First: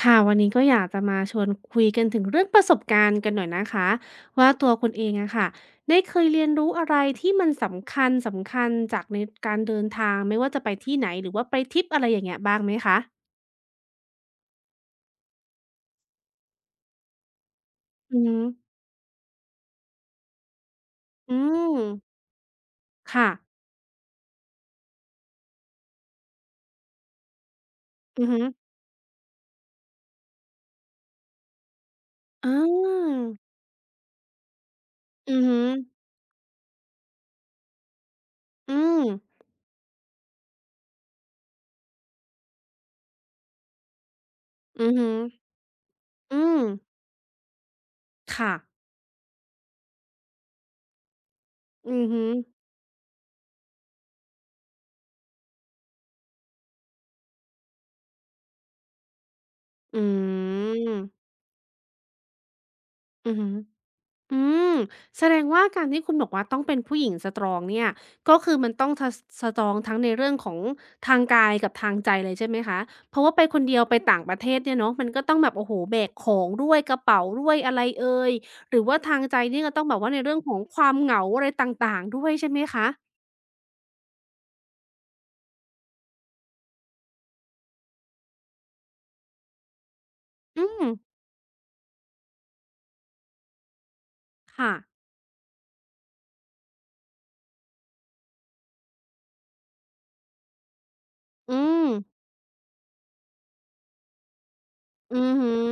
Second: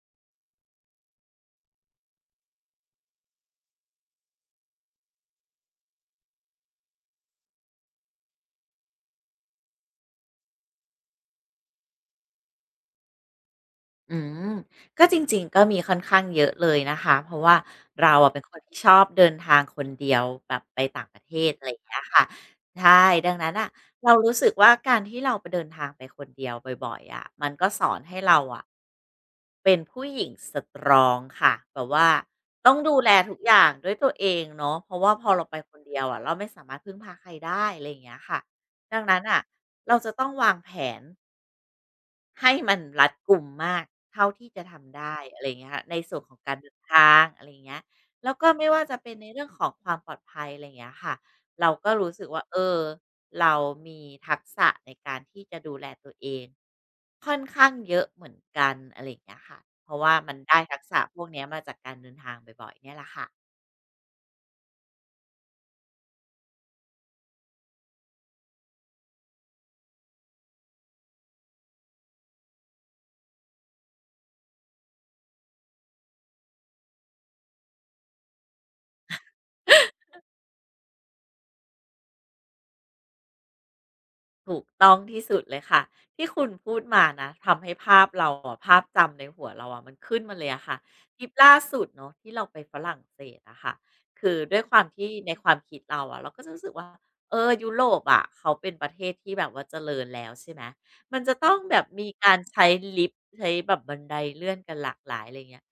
ค่ะวันนี้ก็อยากจะมาชวนคุยกันถึงเรื่องประสบการณ์กันหน่อยนะคะว่าตัวคุณเองอะค่ะได้เคยเรียนรู้อะไรที่มันสำคัญสำคัญจากในการเดินทางไม่ว่าจะไปที่ไหนหรือว่าไปทริปอะไรอย่างเงี้ยบ้างไหมคะอืมก็จริงๆก็มีค่อนข้างเยอะเลยนะคะเพราะว่าเราอืออะฮึเป็นคนที่ชอบเดินทางคนเดียวแบบไปต่างประเทอืศอะไรอมย่างเงี้ยค่ะใช่ค่ะดังนั้นน่ะเรารู้สึกว่าการที่เราไปเดินทางไปคนเดียวบ่อยๆอะมันก็สอนให้อือเราฮึอะเป็นผู้หญิงสตรองค่ะแบบว่าอาต้องดูแลทุกอย่างด้วยตัวเองเนาะเพราะว่าพออือเราไปฮึคนเดียวอะเราไม่สามารถพึ่งพาใครได้อะไรอย่างเงี้ยค่ะอืดัมงนั้นน่ะเราจะต้องวางแผน ให้มันรัดกุมมากเท่าที่จะอือทำฮึได้อะไรอย่างเงี้ยค่ะในส่วนขออืงการมเดินทางอะไรอย่างเงี้ยแล้วก็ค่ะไม่ว่าจะเป็นในเรื่องของความปลอดภัยอะไรอย่างเงี้ยค่ะเราก็อือรู้ฮึสึกว่าเรามีทักษะในการที่จะดูแลตัวเองค่อนข้างเยอะเหมือนกันอะไรอย่างเงี้ยค่ะเพอืราะว่ามันได้ทักษะพวกมเนี้ยมาจากการเดินทางบ่อยๆเนี่ยแหละค่ะ อือฮึ อืมแสดงว่าการที่คุณบอกว่าต้องเป็นผู้หญิงสตรองเนี่ยก็คือมันต้องทะสตรองทั้งในเรื่องของทางกายกับทางใจเลยใช่ไหมคะเพราะว่าไปคนเดียวไปต่างประเทศเนี่ยเนาะมันก็ต้องแบบโอ้โฮแบกของด้วยกระเป๋าด้วยอะไรเอยหรือว่าทางใจนี่ก็ต้องแบบว่าในเรื่องของความเหงาอะไรต่างๆด้วยใช่ไหมคะถูกต้องที่สุดเลยค่ะที่คุณพูดมานะทำให้ภาพเราอะภาพจำในหัวเราอะมันขึ้นมาเลยอือะค่ะมทริปล่าสุดเนาะที่เราไปฝรั่งเศสอะค่ะคือด้วยค่ะความที่ในความคิดเราอะเราก็จะรู้สึกว่ายุโรปอะเขาเป็นประเทศที่แบบว่าเจริญแล้วใช่ไหมมันจะต้อืองแบบมมีการใช้ลิฟต์ใช้แบบบันไดเลื่อนกันหลากหอืลายอะอไรอย่าฮึงเงี้ย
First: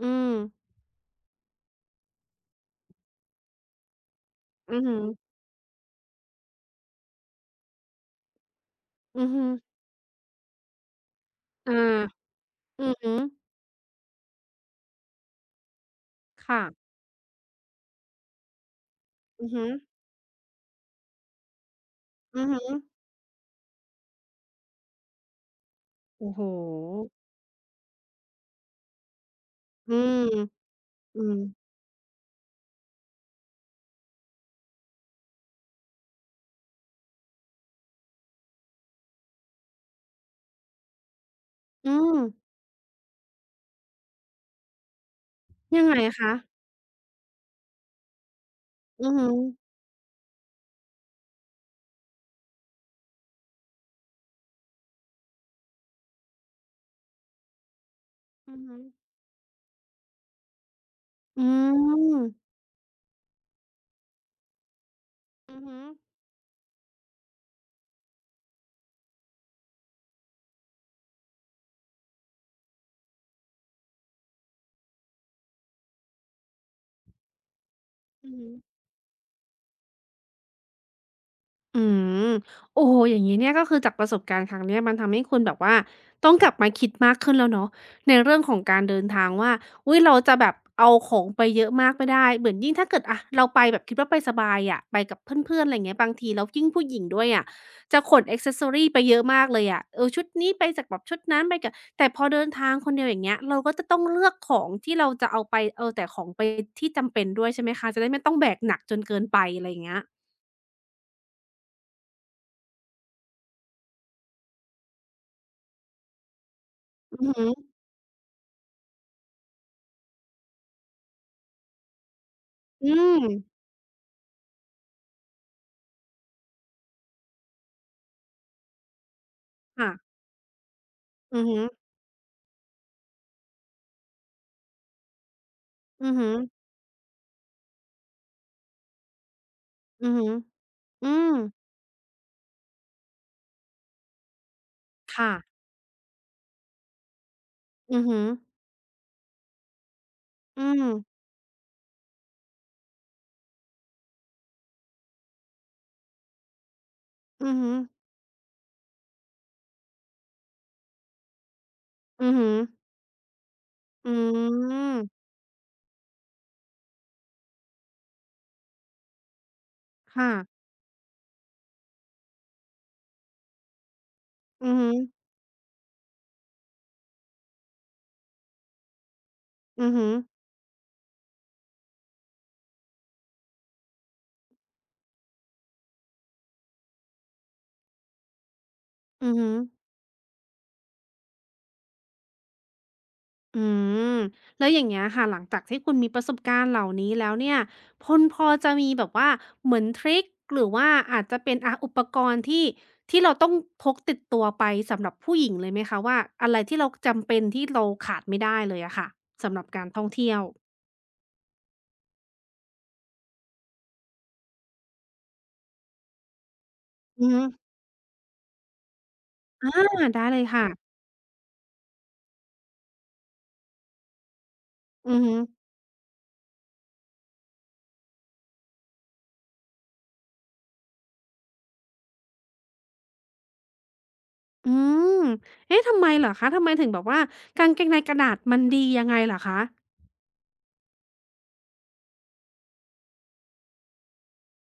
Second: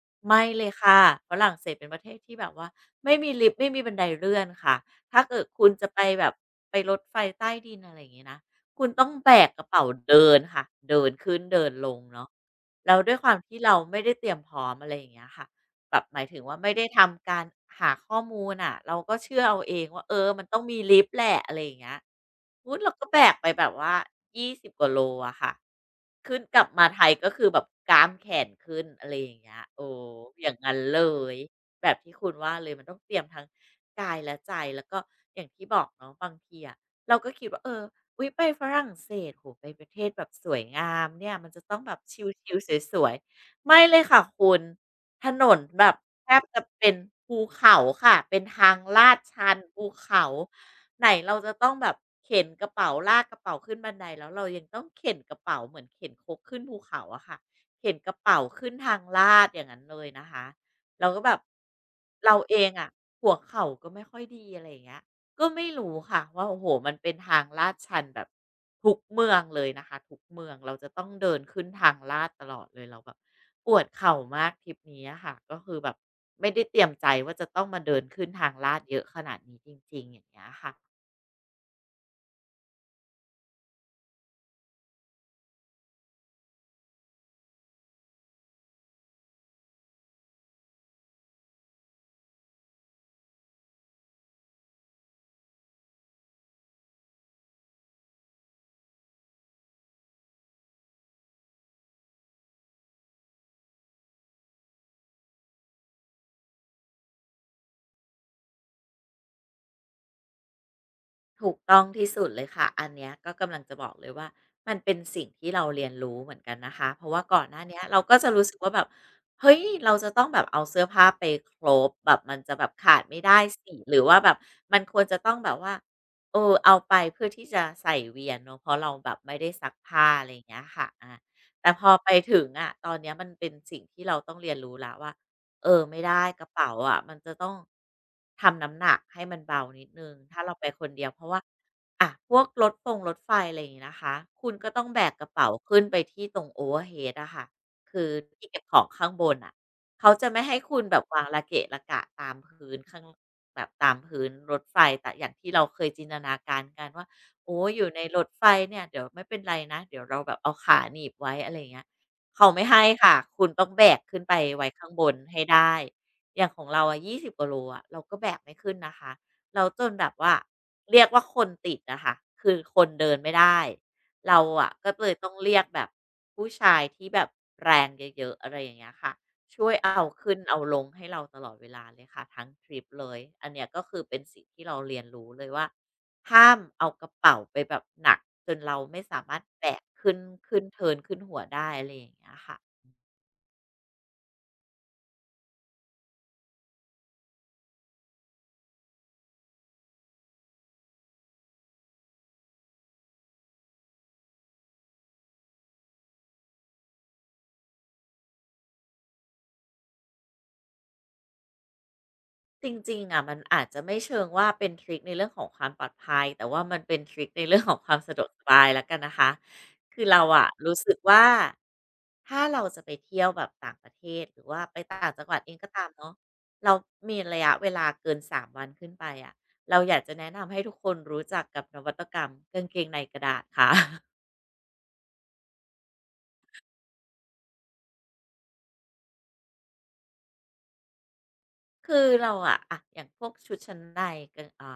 อืมไม่เลยค่ะฝรั่งเศสเป็นประเทศที่แบบว่าไม่มีลิฟต์ไม่มีบันไดเลื่อนค่ะอือฮึถ้าเกิดคุณจะไปแบบไปรถไฟใต้ดินอะไรอย่างงี้นะคุณต้องอือแบฮึกกระเป๋าเดินค่ะเดินขึ้นเดินอาลงเนาะอืแล้อวด้ฮึวยความที่เราไม่ได้เตรียมพร้อมอะไรอย่างเงี้ยค่ะ แบบหมายถึงว่าค่ะไม่ได้ทำการหาข้อมูลน่ะเราก็เชื่ออือเอาฮึเองว่ามันต้องมีลิฟต์แหละอะไรอย่างเงี้ยอือฮึอุ้นเราก็แบกไปแบบว่า20กว่าโลอะค่ะโอ้ขึ้นโฮกลับมาไทยก็คือแบบกรามแขนขึ้นอะไรอย่างเงี้ยอืม อย่างงั้นเลอืม ยแบบที่คุณว่าเลยมันต้องเตรียมทั้งกายและใจแล้วก็อย่างที่บอกเนาะบางทีอะเราก็คิดว่าอุยไปฝรั่งเศสโหไปประเทศแบบสวยงามเนี่ยมันจะต้องอืแบบชม ิลๆสวยๆไม่เลยค่ะคุณ ถนนยัแบงบไงแทคะบจะเป็นภูเขาค่ะเป็นทางอืลาอดฮึชันภูเขาไหนเราจะต้องแบบเข็นกระเป๋าลากกระเป๋าขึ้นบันไดแล้วเรายังต้องเข็นกระเป๋าเหมือนเข็นครกขึ้นภูเขาอะค่ะเข็นกระเป๋าอือขึ้นฮึทางลาดอย่างนั้นเลยนะคะเราก็แบบอืเราม เองอะหัวเข่าก็ไม่ค่อยดีอะไรอย่างเงี้ย ก็อือไม่ฮึรู้ค่ะว่าโอ้โฮมันเป็นทางลาดชันแบบทุกเมืองเลยนะคะทุกเมืองเราจะต้องเดินขึ้นทางลาดตลอดเลยเราแบบปวดเข่ามากทริปนี้อะค่ะก็คือแบบไม่ได้เตรียมใจว่าจะต้องมาเดินขึ้นอือฮึ ทางลาดเยอะขนาดนี้จริงๆอย่างเงี้ยค่ะ อืมโอ้โฮอย่างงี้เนี่ยก็คือจากประสบการณ์ครั้งเนี้ยมันทำให้คุณแบบว่าต้องกลับมาคิดมากขึ้นแล้วเนาะในเรื่องของการเดินทางว่าอุ๊ยเราจะแบบเอาของไปเยอะมากไม่ได้เหมือนยิ่งถ้าเกิดอะเราไปแบบคิดว่าไปสบายอะไปกับเพื่อนๆอะไรอย่างเงี้ยบางทีแล้วยิ่งผู้หญิงด้วยอะจะขนแอกเซสซอรีไปเยอะมากเลยอะเออชุดนี้ไปจากแบบชุดนั้นไปกับแต่พอเดินทางคนเดียวอย่างเงี้ยเราก็จะต้องเลือกของที่เราจะเอาไปเอาแต่ของไปที่จำเป็นด้วยใช่ไหมคะจะได้ไม่ต้องแบกหนักจนเกินไปอะไรอย่างเงี้ยถูกต้องที่สุดเลยค่ะอันเนี้ยก็กำลังจะบอกเลยว่ามันเป็นสิ่งที่เราเรียนรู้เหมือนกันนะคะเพราะอือว่าก่อฮึนหน้าเนี้ยเราก็จะรู้สึกว่าแบบเฮ้ยเราจะต้องแบบเอาเสื้อผ้าไปครบแบบมันจะแบบอืขาดไม่ม ได้สิหรือว่าแบบมันควรจะต้องแบบว่าเอาไปเพื่อที่จะใส่เวียนเนาะเพราะเราแบบไม่ได้ซักค่ะผ้าอะไรอย่างเงี้ยค่ะอือฮึแต่พอไปถึงอะตอนเนี้ยมันเป็นสิ่งที่เราต้องเรียนรู้แล้วว่า ไม่อือได้ฮึกระเป๋าอะมันจะต้องทำน้ำหนักให้มันเบานิดอืนึองฮึถ้าเราไปคนเดีอืยวเพราะมว่าอ่ะพวกรถฟงรถไฟอะไรอย่างงี้นะคะคุณก็ต้องแบกกระค่ะเป๋าขึ้นไปที่ตรง Overhead อะค่ะอืคืออฮึที่เก็บของข้างบนน่ะเขาจะไม่ให้อืคุณมแบบวางระเกะระกะตามพื้นข้างแบบตามพื้นรถไฟแต่อย่างที่เราเคยจินตนาการกันว่าอือโอ้ฮึอยู่ในรถไฟเนี่ยเดี๋ยวไม่เป็นไรนะเดี๋ยวเราแบบเอาขาหนีบไว้อะไรอย่างเงี้ย อือเขาฮึไม่ให้ค่ะคุณต้องแบกอืขึ้นไปไว้ข้างมบนให้ได้อย่างของเราอะ20กว่าโลอะเราก็แบกไม่ขึ้นนะคะเร้จนแบบค่ะว่าเรียกว่าคนติดอะค่ะคือคนเดินไม่ได้เราอือะอฮึก็เลยต้องเรียกแบบผู้ชายที่แบบแรงเยอะๆอะไรอย่างเงี้ยค่ะช่วยอือเอาฮึขึ้นเอาลงให้เราตลอดเวลาเลยค่ะทั้งทริปเลยอันเนี้ยก็คือเป็นสิ่งที่เราเรียนรู้เลยว่า ห้ามเอากระเป๋าไปแบบหนักจนเราไม่สาอือมารถฮึแบกขึ้นเทิร์นขึ้นหัวได้อะไรอย่างเงี้ยค่ะอืมแล้วอย่างเงี้ยค่ะหลังจากที่คุณมีประสบการณ์เหล่านี้แล้วเนี่ยคุณพอจะมีแบบว่าเหมือนทริกหรือว่าอาจจะเป็นอุปกรณ์ที่เราต้องพกติดตัวไปสำหรับผู้หญิงเลยไหมคะว่าอะไรที่เราจำเป็นที่เราขาดไม่ได้เลยอะค่ะสำหรับการท่องเที่ยวจริงๆอะมันอาจจะไม่เชิงว่าเป็นทริคในเรื่องของความปลอดภัยแต่ว่ามันเป็นทริอืคอในฮึเรื่องของความสะดวกสบายแล้วกันนะคะอคือาเราได้เลยอะรู้ค่ะ สึกว่าถ้าเราจะไปเที่ยวแบบต่างประเทศหรือว่าไปต่าอืงอจังหฮึวัดเองก็ตามเนาะเรามีระยะเวลาเกิน3วันขึ้นไปอะเราอยากจะแนะนำให้ทุกคนรู้จักกับนวัตกรรมกางเกงในกระดาษค่ะ อืมเอ๊ะทำไมเหรอคะทำไมถึงแบบว่ากางเกงในกระดาษมันดียังไงเหรอคะคือเราอะอย่างพวกชุดชั้นในกาง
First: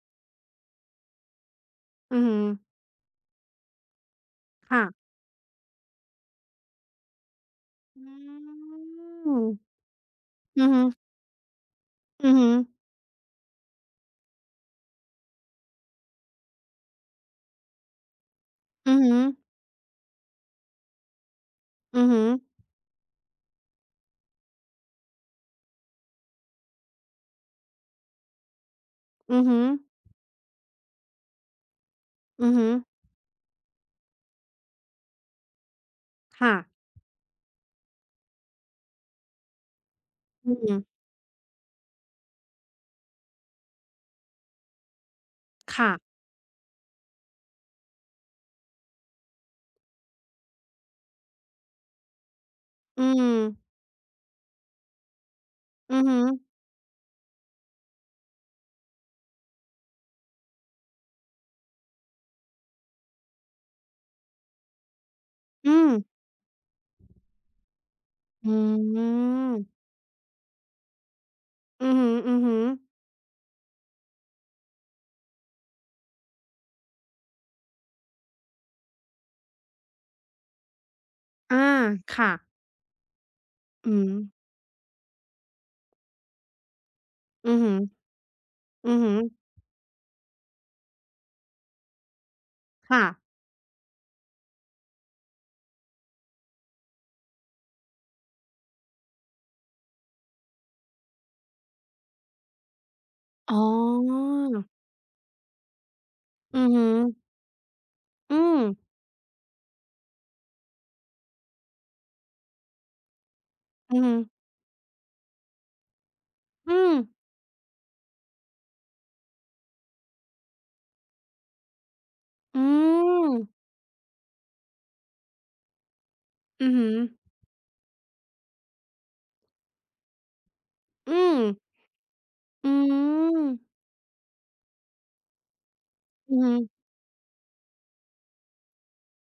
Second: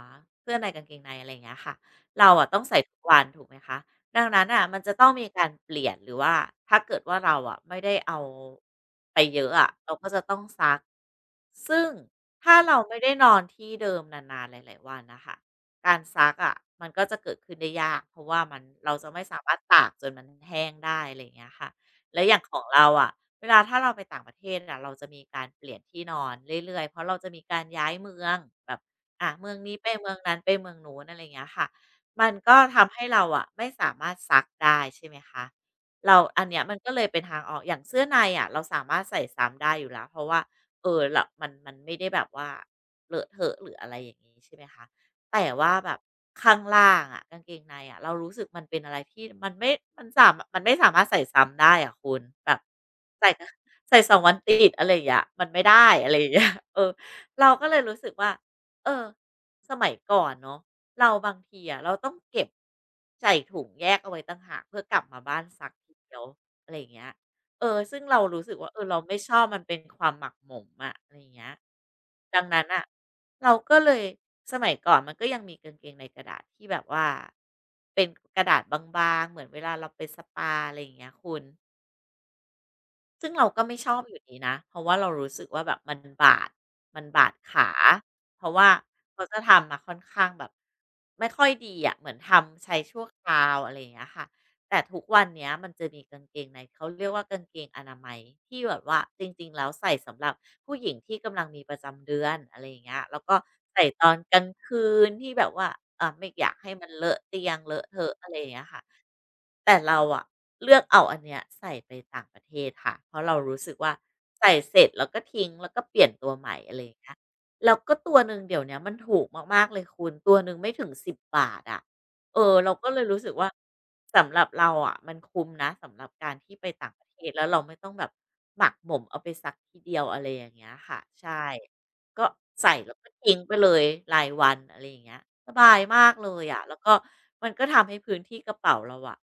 เสื้อในกางเกงในอะไรอย่างเงี้ยค่ะอือเราฮึอะต้องใส่ทุกวันถูกไหมคะดังนั้นอ่ะมันค่ะจะต้องมีการเปลี่ยนหรือว่า ถ้าเกิดว่าเราอะไม่ได้อเอาืไปมเยอะอะเราก็จะต้องอืซัอกฮึซึ่งอือฮึถ้าเราไม่ได้นอนที่เดิมนานๆหลายๆวันนะค่ะการซักอะมันก็จะเกิดขึ้นได้ยากเพราะว่ามันเราอือจะฮึไม่สามารถตากจนมันแห้งได้อะไรอย่างเงี้ยค่ะอือฮึและวอย่างของเราอะ เวลาถ้าเราไปต่างประเทศอะเราจะมีการเปลี่ยนที่นอนเรื่อยๆเพราะเราจะมีการย้ายเมืองแบบอ่ะอือเมืองฮึนี้ไปเมืองนั้นไปเมืองนู้นอะไรอย่างเงี้ยค่ะมันอือก็ฮึทำให้เราอะไม่สามารถซักได้ใช่ไหมคะเราอันค่ะเนี้ยมันก็เลยเป็นทางออกอย่างเสื้อในอะเราสามารถใส่ซ้ำได้อยู่แล้วเพราะว่าอืมเออละมันไม่ได้แบบว่าเลอะเทอะหรืออะไรอย่างนี้ใช่ไหมคะ แต่ว่าแบบค่ะข้างล่างอะกางเกงในอะเรารู้สึกมันเป็นอะไรที่มันไม่มันไม่สามารถใส่ซ้ำได้อะคุณแบบอืใส่ ม ก็ใส่สองวันติดอะไรอย่างเงี้ยมันไม่ได้อืออะไรฮึอย่างเงี้ย เออเราก็เลยรู้สึกว่าเออสมัยก่อนเนาะเราบางทีอะเราต้องเก็บใส่ถุงแยกเอาไว้ต่างหากเพื่อกลับมาบ้านซัอืกมทีเดียวอะไรอย่างเงี้ย เออซึ่งเรารู้อืสึกว่าเออเราไม่ชอบมันเป็นมความหมักหมมอะอะไรอย่างเงี้ยอือฮึอืดัองฮึนั้นน่ะเราก็เลยสมัยก่อนมันก็ยังมีกางเกงในกระดาษที่แบบว่าเป็นกระดาษบางๆเหมือนเวลาเราไปสปาอะไรอย่างเงี้ยคุณอาค่ะซึ่งเราก็ไม่ชอือบมอยู่ดีนะเพราะว่าเรารู้สึกว่าแบบมันบาดมันบาดอือขาฮึเพราะว่าอือฮึเขาจะทำมาค่อนข้างแบบไม่ค่อยดีอะเหมือนทำใช้ชั่ค่ะวคราวอะไรอย่างเงี้ยค่ะ แต่ทุกวันเนี้ยมันจะมีกางเกงในเขาเรียกว่ากางเกงอนามัยที่แบบว่าจริงๆแล้วใส่สำหรับผู้หญิงที่กำลังมีประจำเดือนอะไรอย่างเงี้ยแล้วก็อ๋ใส่ตอนอกลางคืนที่แบบว่าไม่อยากอือให้ฮึมันเลอะเตียงเลอะเทอะอะไรออืย่างมเงี้ยค่ะแต่เราอะเลือกเอาอันเนี้ยใส่ไปต่างประเทศค่ะเพราะเรารู้สึกว่าอือฮึใส่เสร็จแล้วก็ทิ้งแล้วก็เปลี่ยนตัวใหม่อะอืไรอมย่างเงี้ยแล้วก็ตัวหนึ่งเดี๋ยวเนี้ยมันถูกมากๆเลยคุณตัวหนึ่งไม่ถึง10บบาทอะ เอออืเราก็เลยรู้ม สึกว่าสำหรับเราอะมันคุ้มนะสำหรับการที่ไปอือฮึต่างประเทศอแล้วเราไม่ต้องแบบหมักหมมเอาไปซักทีเดียวอะไรอย่างเงี้ยค่ะอืมใช่ก็อืใส่แล้วก็ทิ้งไปเลมยรายวันอะไรอย่างเงี้ยสบายมากเลอือยฮึอะแล้วอก็มันก็ทำให้พื้นที่กระเป๋าเราอะ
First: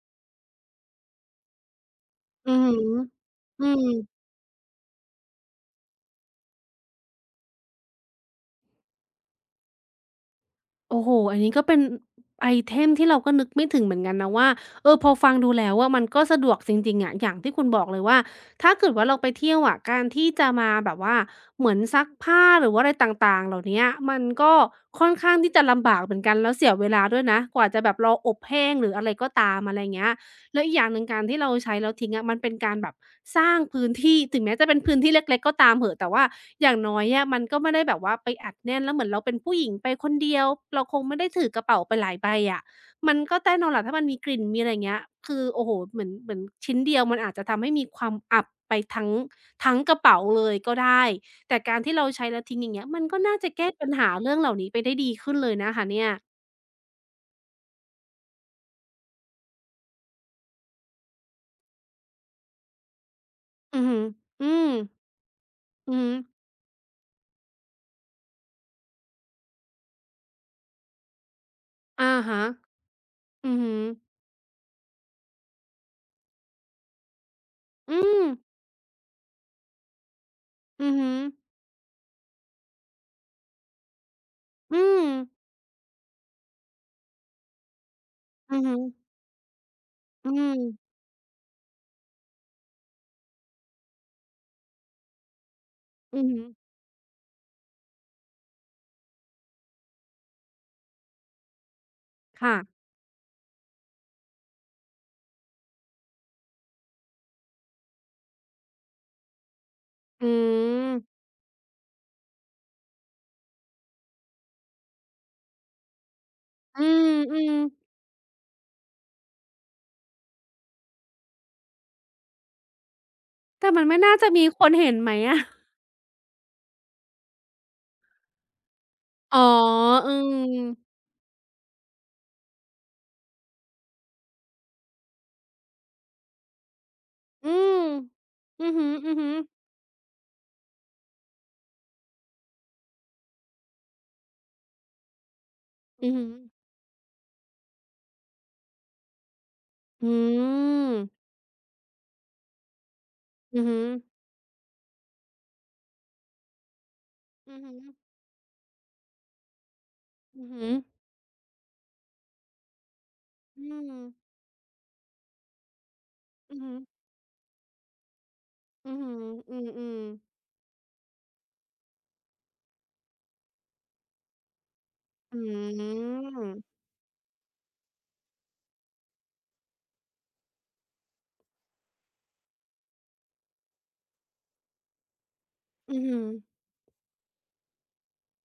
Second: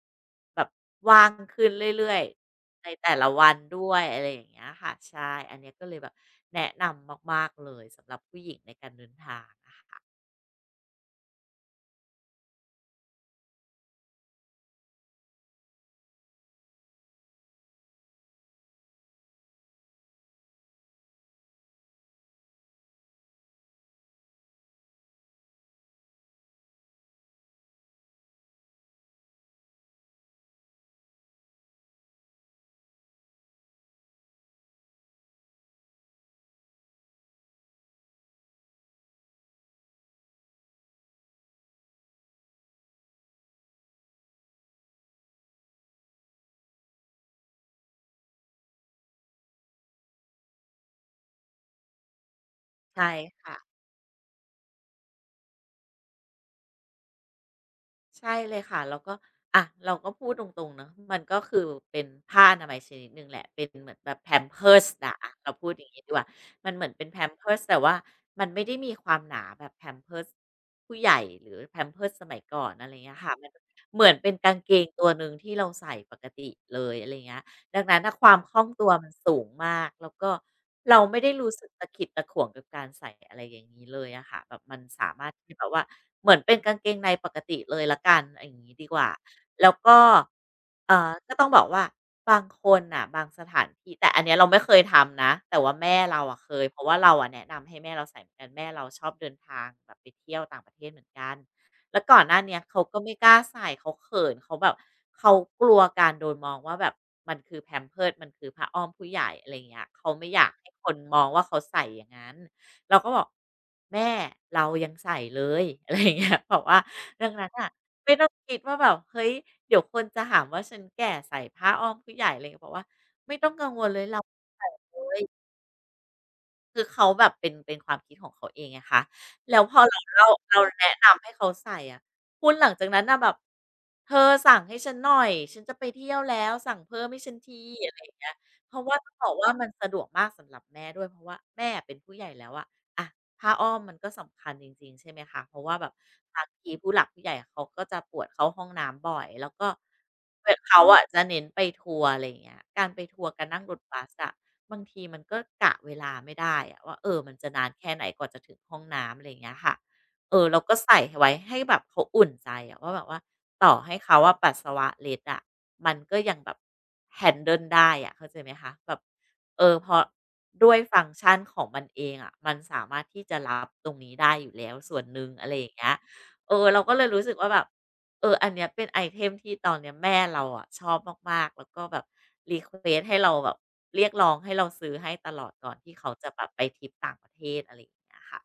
แบบว่างขึ้นเรื่อยอือฮึๆอในแต่ละวันอืด้วมยอะไรอย่างเงี้ยค่ะใช่อันเนี้ยก็เลยแบบแนะนำมากๆเลยสำหรับผู้หญิงในการเดินทางอะค่ะโอ้โฮอันนี้ก็เป็นไอเทมที่เราก็นึกไม่ถึงเหมือนกันนะว่าเออพอฟังดูแล้วอะมันก็สะดวกจริงๆอะอย่างที่คุณบอกเลยว่าถ้าเกิดว่าเราไปเที่ยวอะการที่จะมาแบบว่าเหมือนซักผ้าหรือว่าอะไรต่างๆเหล่าเนี้ยมันก็ค่อนข้างที่จะลำบากเหมือนกันแล้วเสียเวลาด้วยนะกว่าจะแบบรออบแห้งหรืออะไรก็ตามอะไรเงี้ย แล้วอีกอย่างหนึ่งการที่เราใช้แล้วทิ้งอะมันเป็นการแบบสร้างพื้นที่ถึงแม้จะเป็นพื้นที่เล็กๆก็ตามเหอะแต่ว่าอย่างน้อยอะมันก็ไม่ได้แบบว่าไปอัดแน่นแล้วเหมือนเราเป็นผู้หญิงไปคนเดียวเราคงไม่ได้ถือกระเป๋าไปหลายใบอะมันก็แน่นอนแหละถ้ามันมีกลิ่นมีอะไรอย่างเงี้ยคือโอ้โฮเหมือนชิ้นเดียวมันอาจจะทำให้มีความอับไปทั้งกระเป๋าเลยก็ได้แต่การที่เราใช้แล้วทิ้งอย่างเงี้ยมันใช่ก็น่าจะค่ะ แก้ปัญหาเรื่องเหล่านี้ไปได้ดีขึ้นเลยนะคะเนี่ยใช่เลยค่ะแล้วก็อ่ะเราก็พูดตรงๆเนาะมันก็คือเป็นผ้าอนามัยชนิดหนึ่งแหละเป็นอือเหมือฮึนแบบแพมอืมเพิร์สอะเราพูดอย่าอืงอนี้ฮึดีกว่ามันเหมือนเป็นแพมเพิร์สแต่ว่ามันไม่ได้มีความหนาแบบแพมเพิร์สผู้ใหญ่หรือแพมเพิร์สอะสมัยฮะก่อนอะไรเงี้ยค่ะมันอือฮึ เหมือนเป็นกางเกงตัวหนึ่งที่เราใส่ปกติเลยอะไรเงี้ย ดังอืนั้นน่ะคม วามคล่องตัวมันสูงมากแล้วก็อือเราฮึไม่ได้รู้สึกตะขิดตะขวงกับการใส่อะไรอย่างนี้เลยอะค่ะแบบมัอืนม สามารถที่แบบว่าเหมือนเป็นกางเกงในปกติเลยแล้วกันออืย่าองฮึงี้ดีกว่าแล้วก็อืมก็ต้องบอกว่าบางคนน่ะบางสถานที่แต่อันเนี้ยเราไม่เคยทำนะแต่ว่าแม่อืเราออะฮึเคยเพราะว่าเราอะแนะนำให้แม่เราใส่เหมือนกันแม่เราชอบเดินทางแบบไปเที่ยวต่างประเทศเหมือนกัน แล้วก่อนหน้าค่ะ เนี้ยเขาก็ไม่กล้าใส่เขาเขินเขาแบบเขากลัวการโดนมองว่าแบบมันคือแพมเพิร์ s มันคือผ้าอ้อมผู้ใหญ่อะไรเงี้ยเขาอืไม่อยากให้คนมม องว่าเขาใส่อย่างนั้นเราก็บอกแม่เรายังใส่เลย อะไร่าเงี้ยบอกว่าอืดังนั้นมอ่ะๆไม่ต้องคิดว่าแบบเฮ้ยเดี๋ยวคนจะหามว่าฉันแก่ใส่ผ้าอ้อมผู้ใหญ่อะไรเงี้ยบอกว่าไม่ต้องกัแต่งวมันลเลไม่ยน่าเรา จะมีคนเห็นไหมอะคือเขาแบบเป็นความคิดของเขาเองไงคะ อ๋อแล้วพอเราอืเล่าม เราแนะนำให้เขาใส่อะคุณหลังจากนั้นน่ะแบบเธอสั่งให้ฉันหน่อย ฉันจะไปเที่ยวแล้วสั่งเพิ่มให้ฉันอืทีมอะไรอย่างเงี้ยอืเพอราะฮึว่าๆต้อืองอบฮึอกว่ามันสะดวกมากสำหรับแม่ด้วยเพราะว่าแม่อะเป็นผู้ใหญ่แล้วอะอะผ้าอ้อมมันก็สำคัญจริงๆใช่ไหมคะเพราะว่าแบบอืมบางทีผู้หลักผู้ใหญ่เขาก็จะปวดเข้าห้องน้ำบ่อยแล้วก็อืเวเขาม อะจะเน้นไปทัวร์อะไรอย่างเงี้ยการไปทัวร์การอืนั่งอรฮึถบัสอะ บางทีมันก็กะเวลาไม่ได้อะว่าเออมันจะอือนานฮึแค่ไหนกว่าจะถึงห้องน้ำอะไรอย่างเงี้ยค่ะเออืออเราฮึก็ใส่ไว้ให้แบบเขาอุ่นใจอะว่าแบบว่าอืต่อให้เขามอะปัสสาวะเล็ดอะมันก็ยังแบอืบ อฮึ handle ได้อะเข้าใจไหมคะแบอือบฮึเอออืเพมราะๆด้วยฟังก์ชันของมันเองอะมันสามารถที่จะรับตรงนี้ได้อยู่แล้วส่วนหนึ่งออะไรอย่างเงี้ืยเอมอเราก็เลยรู้สึกว่าแบบ เอออันเนี้ยเป็นไอเทมที่ตอนเนี้ยแม่เราอะชอบมากๆแล้วก็แบบรีเควส์ให้เราแบบเรียกร้องให้เราซื้อให้ตลอดก่อนที่อือเขาฮึ จะแบบไปทริปต่างประเทศอะไรอย่างเงี้ยค่ะ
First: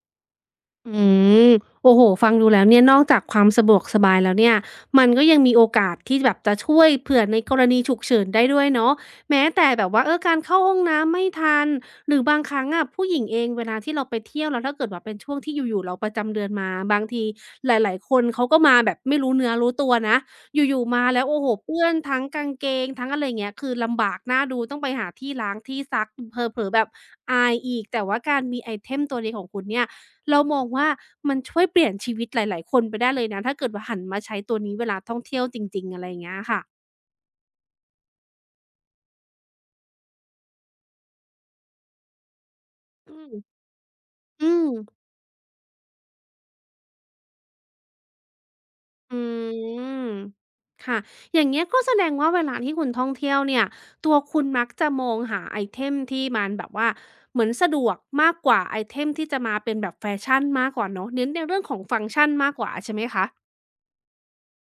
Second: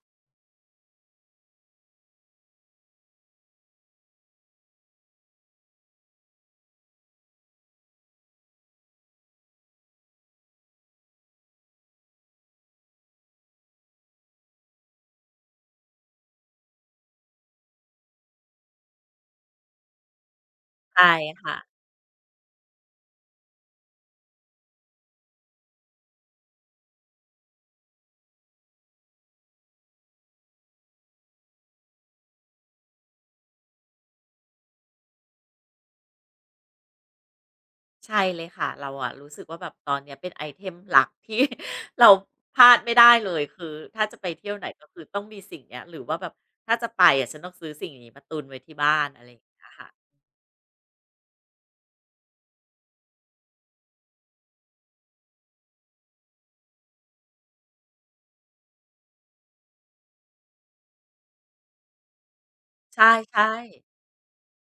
อืมโอ้โฮฟังดูแล้วเนี่ยนอกจากความสะดวกสบายแล้วเนี่ยมันก็ยังมีโอกาสที่แบบจะช่วยเผื่อในกรณีฉุกเฉินได้ด้วยเนาะแม้แต่แบบว่าการเข้าห้องน้ำไม่ทันหรือบางครั้งอะผู้หญิงเองเวลาที่เราไปเที่ยวแล้วถ้าเกิดว่าเป็นช่วงที่อยู่ๆเราประจำเดือนมาบางทีหลายๆคนเขาก็มาแบบไม่รู้เนื้อรู้ตัวนะอยู่ๆมาใช่แล้วโอ้โฮค่ะเปื้อนทั้งกางเกงทั้งอะไรอย่างเงี้ยคือลำบากน่าดูต้องไปหาที่ล้างที่ซักเผลอๆแบบอายอีกแต่ว่าการมีไอเทมตัวนี้ของคุณเนี่ย เรามองว่ามันช่วยเปลี่ยนชีวิตหลาย ๆ คนไปได้เลยนะถ้าเกิดว่าหันมาใช้ตัวนี้เวลาท่องเที่ยวจริงๆอะไรอย่างเงี้ยค่ะใช่เลยค่ะเราอะรู้สึกว่าแบบตอนเนี้ยเป็นไอเทมหลักที่ เราพลาดไม่ได้อืเลมยคือถ้าจะไปอืเที่ยวไหนมก็คือต้องมีสิ่งเนี้ยหรือว่าแบบถ้าจะไปอะฉันต้องซื้อสิ่งนี้มาตุนไว้ที่บ้านอือะไรอย่างเงี้ยค่ะมค่ะอย่างเงี้ยก็แสดงว่าเวลาที่คุณท่องเที่ยวเนี่ยตัวคุณมักจะมองหาไอเทมที่มันแบบว่าเหมือนสะดวกมากกว่าไอเทมที่จะมาเป็นแบบแฟชั่นมากกว่าเนาะเน้นในเรื่องของฟังก์ชันมากกว่าใช่ใชไหมคะ่ๆ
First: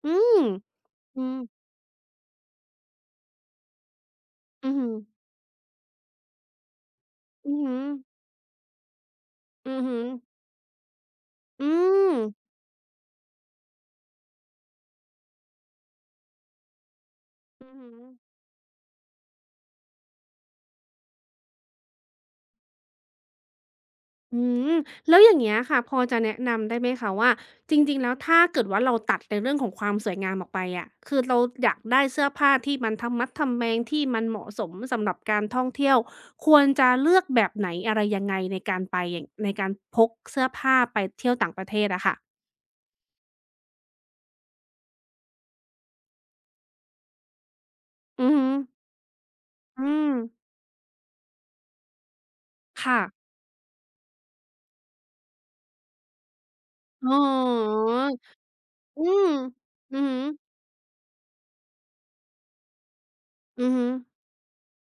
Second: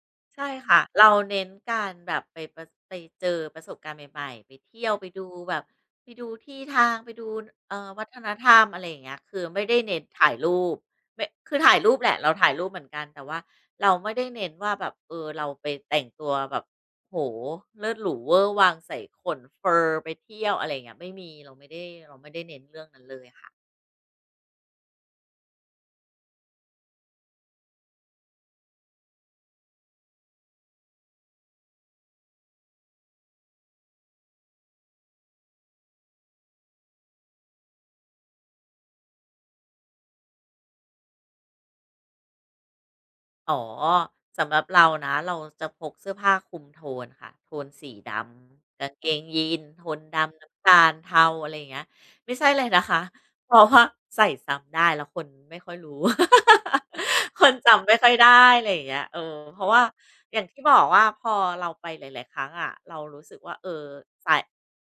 อืมใช่ค่ะเราอืมเน้นการแบบไปประไปเจอประสบการณ์ใหม่ๆไปอือเที่ฮึยวไปดูแบบไปดูที่ทางไปดูอือฮึวัฒนธรรมอะไรอย่างเงี้ยคือไม่อืได้อฮึเน้นถ่ายรูปไม่คืออืถ่ายรูปแหมละเราถ่ายรูปเหมือนกันแต่ว่าเราไม่ได้เน้นว่าแบบเออเราไปแต่งตัวแบบโห้อือฮึ เลิศหรูเวอร์วังใส่ขนเฟอร์ไปเที่ยวอะไรอย่างเงี้ยไม่มีเราไม่ได้เราไม่ได้เน้นเรื่องนั้นเลยค่ะ อืมแล้วอย่างเงี้ยค่ะพอจะแนะนำได้ไหมคะว่าจริงๆแล้วถ้าเกิดว่าเราตัดในเรื่องของความสวยงามออกไปอะคือเราอยากได้เสื้อผ้าที่มันทะมัดทะแมงที่มันเหมาะสมสำหรับการท่องเที่ยวควรจะเลือกแบบไหนอะไรยังไงในการไปอย่างในการพกเสื้อผ้าไปเที่ยวต่างประเทศอะค่ะอ๋อสำหรับเรานะเราจะพกเสื้อผ้าคลุมโทนค่ะโทนสีดอือฮึำกางเกงยีนโทอืนมดำน้ำตาลเทาอะไรอย่างเงี้ยไม่ใช่เลยนะค่ะคะเพราะว่าใส่ซ้ำได้แล้วคนไม่ค่อยรู้ อ๋ คนอจำไม่ค่อยได้อะไรอย่างเงี้อืยเอมอเพราะว่าอือฮึอย่างที่บอกว่าพอเราไปหลายๆครั้งอะเรารู้สึกว่าเออืออฮึใส่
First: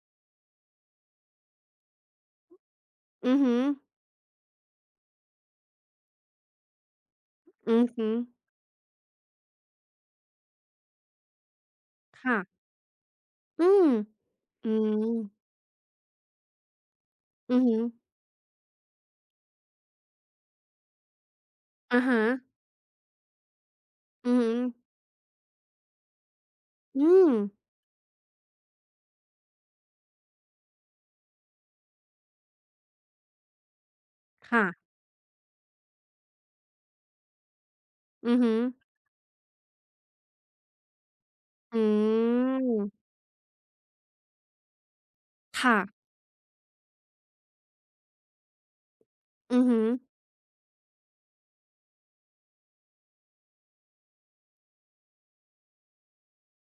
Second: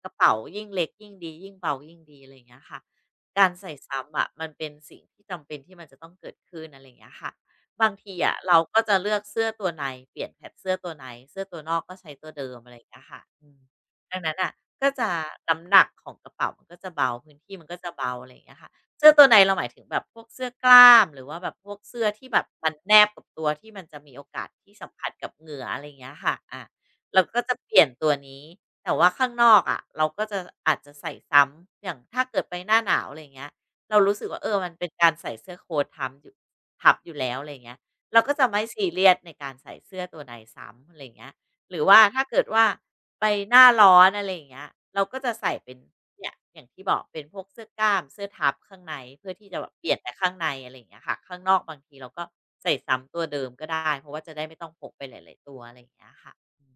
กระเป๋ายิ่งเล็กยิ่งดียิ่งเบายิ่งดีอะไรอย่างเงี้ยค่ะอือการฮึใส่ซ้ำอะมันเป็นสิ่งที่จำเป็นที่มันจะต้องเกิดขึ้นอะไรอย่างเงี้ยค่ะ อือบางฮึทีอะเราก็จะเลือกเสื้อตัวในเปลี่ยนแพทเสื้อตัวในเสื้อตัวนอกก็ใช้ตัวค่ะเดิมอะไรอย่างเงี้ยค่ะอืมอืมดังนั้นน่ะอืก็มจะน้ำหนักของกระเป๋ามันก็จะเบาพื้นที่อือมันฮึก็จะเบาอะไรอย่างเงี้ยค่ะเสื้อตัวในเราหมายถึงแบบพวกเสื้อกล้ามหรือว่าแบบพวกอะเสื้อฮะ ที่แบบมันแนบกับตัวที่มันจะมีโออือกาสฮึที่สัมผัสกับเหงื่ออะไรอย่างเงี้ยค่ะอาอืเรามก็จะเปลี่ยนตัวนี้แต่ว่าข้างนอกอะเราก็จะอาจจะใส่ซ้ำอย่างถ้าเกิดไปหน้าหนาวอะไรอย่างเงี้ย เรารู้สึกว่าเออค่ะมันเป็นการใส่เสื้อโค้ททับอยู่แล้วอะไรอย่างเงี้ยเราก็อือจะฮึไม่ซีเรียสในการใส่เสื้อตัวไหนซ้ำอะไรอย่างเงี้ยหอืรือว่าถ้าเกิดว่ามไปหน้าร้อนอะไรอย่างเงี้ยเราก็จะใส่เป็ค่ะนเนี่ยอย่างที่บอกเป็นพวกเสื้อกล้ามเสื้อทับข้างในเพื่อที่จะอือแบบฮึ เปลี่ยนแต่ข้างในอะไรอย่างเงี้ยค่ะข้างนอกบางทีเราก็ใส่ซ้ำตัวเดิมก็ได้เพราะว่าจะได้ไม่ต้องพกไปหลายๆตัวอะไรอย่างเงี้ยค่ะอืม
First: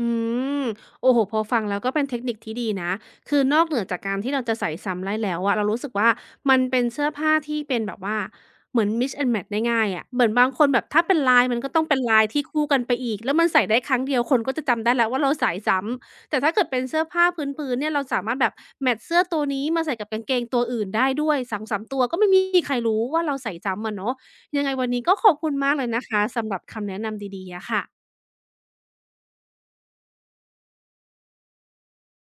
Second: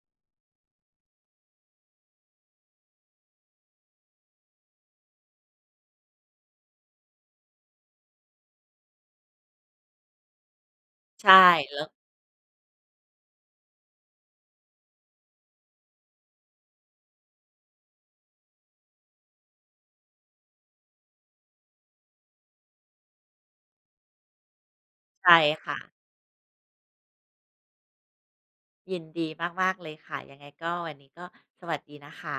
อืมโอ้โฮพอฟังแล้วก็เป็นเทคนิคที่ดีนะคือนอกเหนือจากการที่เราจะใส่ซ้ำได้แล้วอะเรารู้สึกว่ามันเป็นเสื้อผ้าที่เป็นแบบว่าเหมือน mix and match ได้ง่ายอะเหมือนบางคนแบบถ้าเป็นใช่ลายมันก็แล้ต้อวงเป็นลายที่คู่กันไปอีกแล้วมันใส่ได้ครั้งเดียวคนก็จะจำได้แล้วว่าเราใส่ซ้ำแต่ถ้าเกิดเป็นเสื้อผ้าพื้นๆเนี่ยเราสามารถแบบแมตช์เสื้อตัวนี้มาใส่กับกางเกงตัวอื่นได้ด้วย2-3ตัวก็ไม่มีใครรู้ว่าเราใส่ซ้ำอะเนาะยังไงวันนี้ก็ขอใช่บคุณมากค่ะเลยนะคะสำหรับคำแนะนำดีๆอะค่ะยินดีมากๆเลยค่ะยังไงก็วันนี้ก็สวัสดีนะคะ